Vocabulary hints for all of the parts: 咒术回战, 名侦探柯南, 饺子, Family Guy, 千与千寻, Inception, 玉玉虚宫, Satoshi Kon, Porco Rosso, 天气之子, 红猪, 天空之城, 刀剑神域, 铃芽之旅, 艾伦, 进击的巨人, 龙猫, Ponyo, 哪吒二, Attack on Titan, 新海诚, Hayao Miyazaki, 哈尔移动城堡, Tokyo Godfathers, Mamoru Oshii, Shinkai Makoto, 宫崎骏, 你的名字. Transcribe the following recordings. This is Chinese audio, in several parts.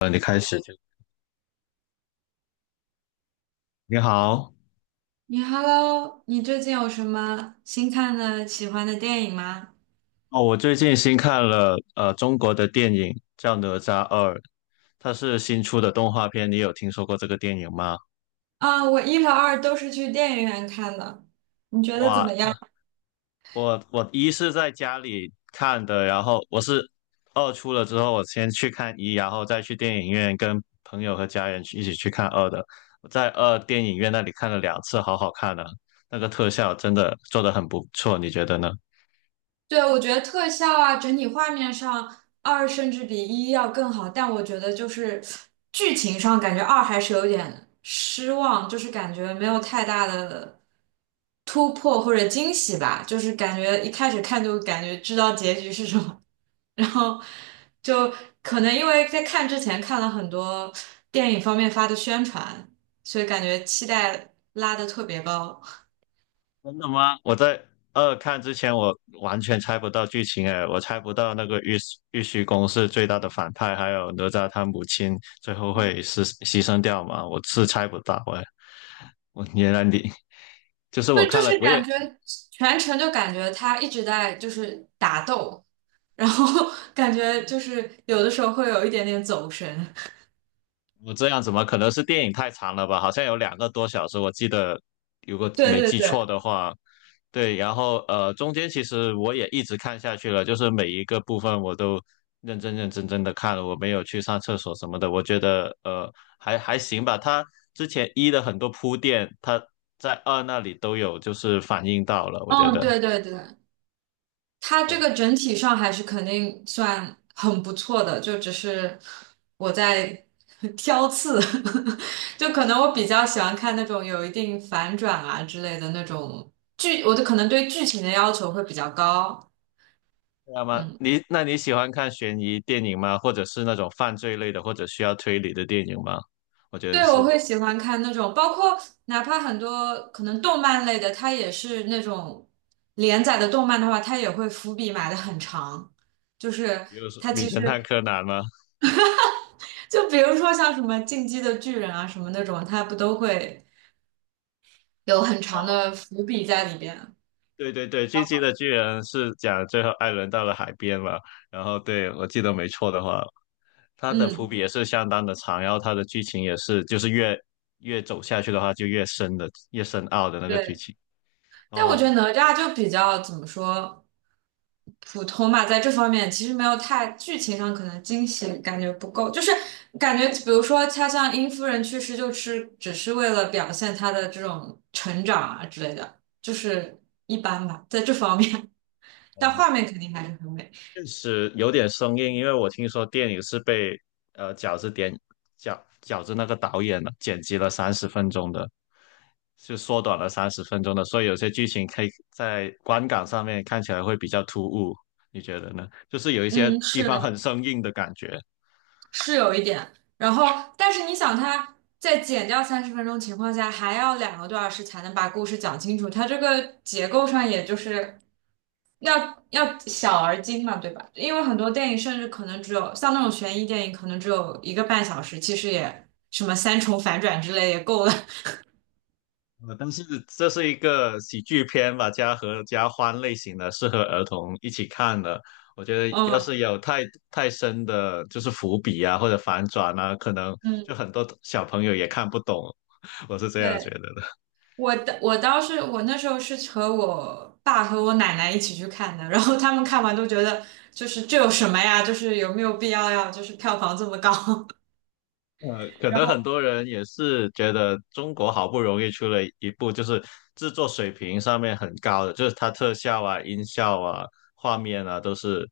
你开始就你好你 Hello，你最近有什么新看的、喜欢的电影吗？哦。我最近新看了中国的电影叫《哪吒二》，它是新出的动画片。你有听说过这个电影吗？啊，我一和二都是去电影院看的，你觉得怎哇，么样？我一是在家里看的，然后二出了之后，我先去看一，然后再去电影院跟朋友和家人去一起去看二的。我在二电影院那里看了两次，好好看啊！那个特效真的做得很不错，你觉得呢？对，我觉得特效啊，整体画面上二甚至比一要更好，但我觉得就是剧情上感觉二还是有点失望，就是感觉没有太大的突破或者惊喜吧，就是感觉一开始看就感觉知道结局是什么，然后就可能因为在看之前看了很多电影方面发的宣传，所以感觉期待拉得特别高。真的吗？我在二看之前，我完全猜不到剧情哎，我猜不到那个玉虚宫是最大的反派，还有哪吒他母亲最后会是牺牲掉吗？我是猜不到哎。我原来你就是我对，就看了，是我感也觉全程就感觉他一直在就是打斗，然后 感觉就是有的时候会有一点点走神。我这样怎么可能是电影太长了吧？好像有2个多小时，我记得，如果对没对记对，错的话，对。然后中间其实我也一直看下去了，就是每一个部分我都认真认真真的看了，我没有去上厕所什么的。我觉得还行吧。它之前一的很多铺垫，它在二那里都有就是反映到了，我觉嗯，得。对对对，他这个整体上还是肯定算很不错的，就只是我在 挑刺，就可能我比较喜欢看那种有一定反转啊之类的那种剧，我的可能对剧情的要求会比较高。那么嗯。那你喜欢看悬疑电影吗？或者是那种犯罪类的，或者需要推理的电影吗？我觉对，得我是。会喜欢看那种，包括哪怕很多可能动漫类的，它也是那种连载的动漫的话，它也会伏笔埋的很长，就是比如说它《名其侦探实柯南》吗？就比如说像什么《进击的巨人》啊什么那种，它不都会有很长的哦，伏笔在里边？对对对，《进击的巨人》是讲最后艾伦到了海边嘛，然后对我记得没错的话，他的伏嗯，笔也是相当的长，然后他的剧情也是就是越走下去的话就越深奥的那个剧对。情。但我觉得哦哪吒就比较怎么说普通吧，在这方面其实没有太剧情上可能惊喜感觉不够，就是感觉比如说他像殷夫人去世，就是只是为了表现他的这种成长啊之类的，就是一般吧，在这方面，但哦，画面肯定还是很美。确实有点生硬，因为我听说电影是被呃饺子点饺子那个导演剪辑了三十分钟的，就缩短了三十分钟的，所以有些剧情可以在观感上面看起来会比较突兀，你觉得呢？就是有一些嗯，地是方很的。生硬的感觉。是有一点。然后，但是你想，他在减掉30分钟情况下，还要2个多小时才能把故事讲清楚，它这个结构上也就是要小而精嘛，对吧？因为很多电影甚至可能只有像那种悬疑电影，可能只有1个半小时，其实也什么三重反转之类也够了。但是这是一个喜剧片吧，家和家欢类型的，适合儿童一起看的。我觉 得要嗯是有太深的，就是伏笔啊或者反转啊，可能嗯，就很多小朋友也看不懂。我是这样觉对。得的。我倒是我那时候是和我爸和我奶奶一起去看的，然后他们看完都觉得就是这有什么呀？就是有没有必要要就是票房这么高？可然能很后多人也是觉得中国好不容易出了一部，就是制作水平上面很高的，就是它特效啊、音效啊、画面啊，都是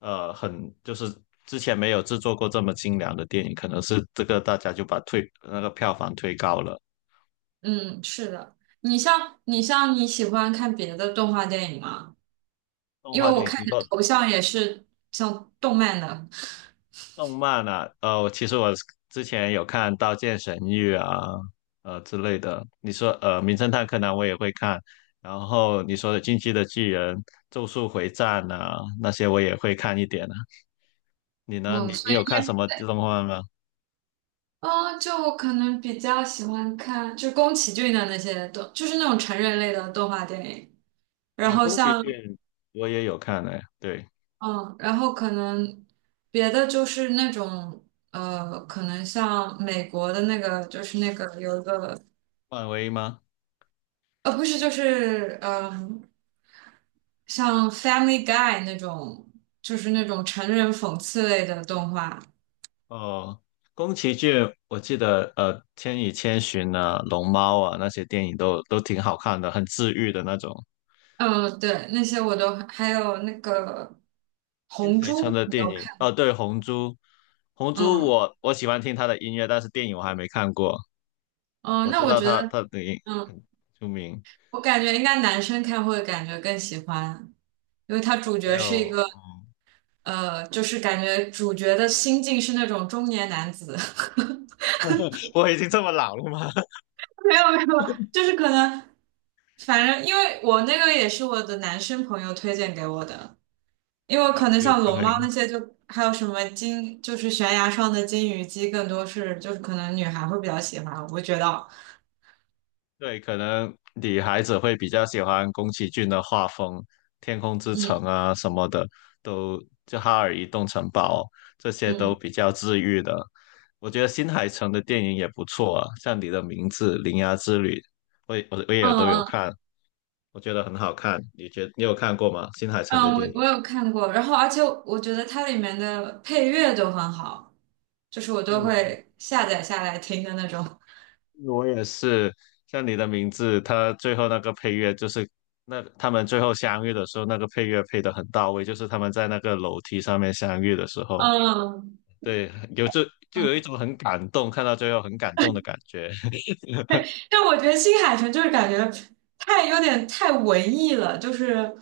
很就是之前没有制作过这么精良的电影，可能是这个大家就把推那个票房推高了。嗯，是的，你喜欢看别的动画电影吗？动因为画我电影，看你你的说头像也是像动漫的，动漫啊，其实我之前有看《刀剑神域》啊，之类的。你说《名侦探柯南》我也会看，然后你说的《进击的巨人》《咒术回战》啊，那些我也会看一点啊。你呢？嗯，你所以有看什么动漫吗？哦，就我可能比较喜欢看就宫崎骏的那些动，就是那种成人类的动画电影。然哦，后宫崎像骏我也有看哎，对，嗯，然后可能别的就是那种可能像美国的那个，就是那个有一个漫威吗？不是，就是嗯、像《Family Guy》那种，就是那种成人讽刺类的动画。哦，宫崎骏我记得《千与千寻》啊，《龙猫》啊，那些电影都挺好看的，很治愈的那种。嗯，对，那些我都还有那个新《红猪》，海诚的你电有影，看？哦，对，《红猪》，嗯我喜欢听他的音乐，但是电影我还没看过。嗯，我那知我道觉他得，他的影嗯，很出名，我感觉应该男生看会感觉更喜欢，因为它主还角是一有 个。就是感觉主角的心境是那种中年男子，我已经这么老了吗？没有没有，就是可能，反正因为我那个也是我的男生朋友推荐给我的，因为哎可能有像机龙猫会，那些就还有什么金，就是悬崖上的金鱼姬，更多是就是可能女孩会比较喜欢，我觉得，对，可能女孩子会比较喜欢宫崎骏的画风，《天空之城》嗯啊什么的，都就《哈尔移动城堡》这些都嗯比较治愈的。我觉得新海诚的电影也不错啊，像你的名字、铃芽之旅，我也我我嗯也都有嗯看。我觉得很好看。你有看过吗？新海诚的嗯，我电我影？有看过，然后而且我觉得它里面的配乐都很好，就是我都嗯，会下载下来听的那种，我也是，像你的名字，他最后那个配乐就是那他们最后相遇的时候，那个配乐配得很到位，就是他们在那个楼梯上面相遇的时 候，嗯对，就有一嗯种很感动，看到最后很感动的感觉。但我觉得新海诚就是感觉有点太文艺了，就是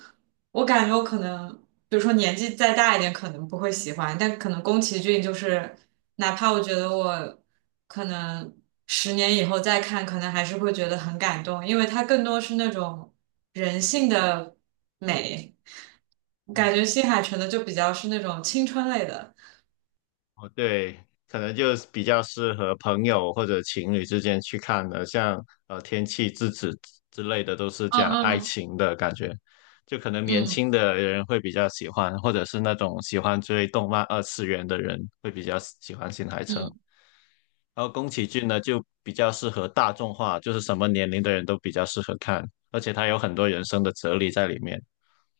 我感觉我可能，比如说年纪再大一点，可能不会喜欢，但可能宫崎骏就是，哪怕我觉得我可能10年以后再看，可能还是会觉得很感动，因为它更多是那种人性的美，感觉新海诚的就比较是那种青春类的，哦，对，可能就是比较适合朋友或者情侣之间去看的，像《天气之子》之类的，都是讲嗯爱嗯。情的感觉，就可能年嗯轻的人会比较喜欢，或者是那种喜欢追动漫二次元的人会比较喜欢新海诚。嗯。然后宫崎骏呢，就比较适合大众化，就是什么年龄的人都比较适合看，而且他有很多人生的哲理在里面，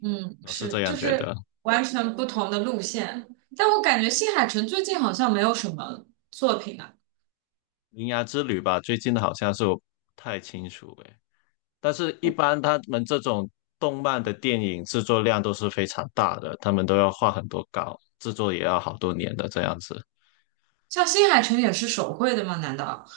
嗯，我是是，这就样觉得。是完全不同的路线。但我感觉新海诚最近好像没有什么作品啊，《铃芽之旅》吧，最近的好像是我不太清楚诶。但是，一般他们这种动漫的电影制作量都是非常大的，他们都要画很多稿，制作也要好多年的这样子。像新海诚也是手绘的吗？难道？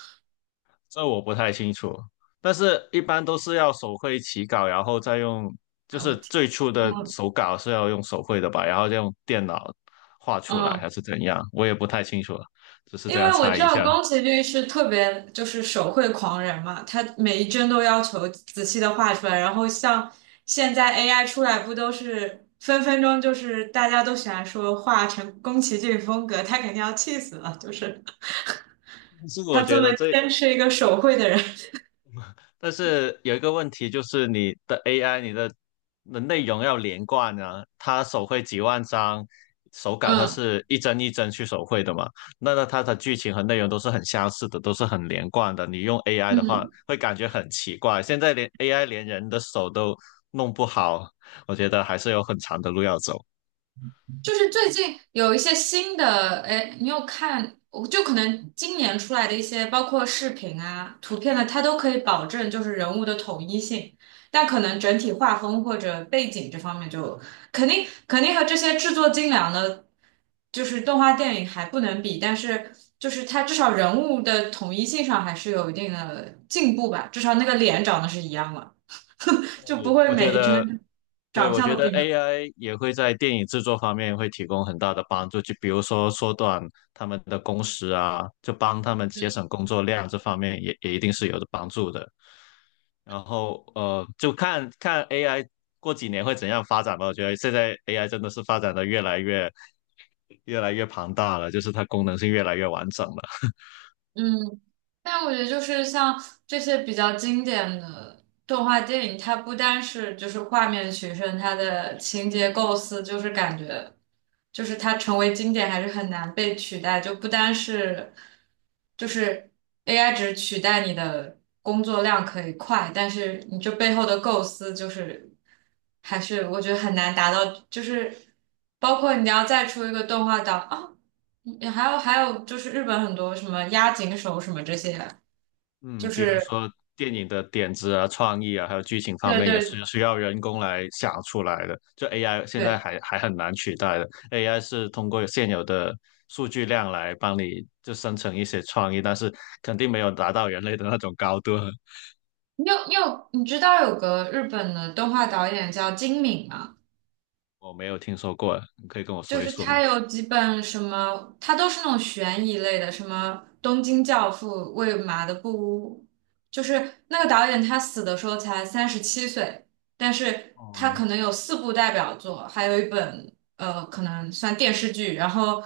这我不太清楚，但是一般都是要手绘起稿，然后再用，就哎，我是天，最初嗯的手稿是要用手绘的吧，然后再用电脑画出来，嗯，还是怎样？我也不太清楚了，只是因这样为我猜知一道下。宫崎骏是特别就是手绘狂人嘛，他每一帧都要求仔细的画出来。然后像现在 AI 出来，不都是分分钟就是大家都喜欢说画成宫崎骏风格，他肯定要气死了，就是但是他我这觉么得这坚持一个手绘的人，但是有一个问题就是你的 AI，你的内容要连贯啊，它手绘几万张手 稿，它嗯。是一帧一帧去手绘的嘛，那它的剧情和内容都是很相似的，都是很连贯的。你用 AI 的话，嗯，会感觉很奇怪。现在连 AI 连人的手都弄不好，我觉得还是有很长的路要走。就是最近有一些新的，哎，你有看？我就可能今年出来的一些，包括视频啊、图片呢，它都可以保证就是人物的统一性，但可能整体画风或者背景这方面就肯定和这些制作精良的，就是动画电影还不能比，但是就是它至少人物的统一性上还是有一定的进步吧，至少那个脸长得是一样了，就不对会我觉每一得，帧对，长我相觉都不得 一样。AI 也会在电影制作方面会提供很大的帮助，就比如说缩短他们的工时啊，就帮他们节省嗯工作量，这方面也一定是有的帮助的。然后就看看 AI 过几年会怎样发展吧。我觉得现在 AI 真的是发展的越来越庞大了，就是它功能性越来越完整了。嗯但我觉得就是像这些比较经典的动画电影，它不单是就是画面取胜，它的情节构思就是感觉，就是它成为经典还是很难被取代，就不单是就是 AI 只取代你的工作量可以快，但是你这背后的构思就是还是我觉得很难达到，就是包括你要再出一个动画档啊。你还有还有，就是日本很多什么押井守什么这些，就嗯，比如是说电影的点子啊、创意啊，还有剧情方对面也对是需要人工来想出来的。就 AI 现在对，还很难取代的，AI 是通过现有的数据量来帮你就生成一些创意，但是肯定没有达到人类的那种高度。你知道有个日本的动画导演叫金敏吗？我没有听说过，你可以跟我就说一是说他吗？有几本什么，他都是那种悬疑类的，什么《东京教父》《喂马的布屋》，就是那个导演他死的时候才37岁，但是他哦，可能有四部代表作，还有一本可能算电视剧，然后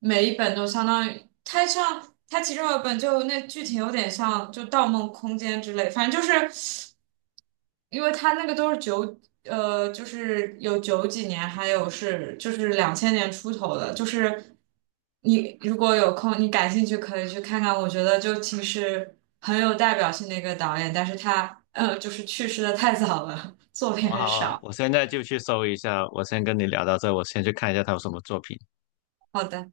每一本都相当于他其中有一本就那剧情有点像就《盗梦空间》之类，反正就是。因为他那个都是九，就是有九几年，还有是就是两千年出头的，就是你如果有空，你感兴趣可以去看看。我觉得就其实很有代表性的一个导演，但是他就是去世的太早了，作品我很好啊，少。我现在就去搜一下。我先跟你聊到这，我先去看一下他有什么作品。好的。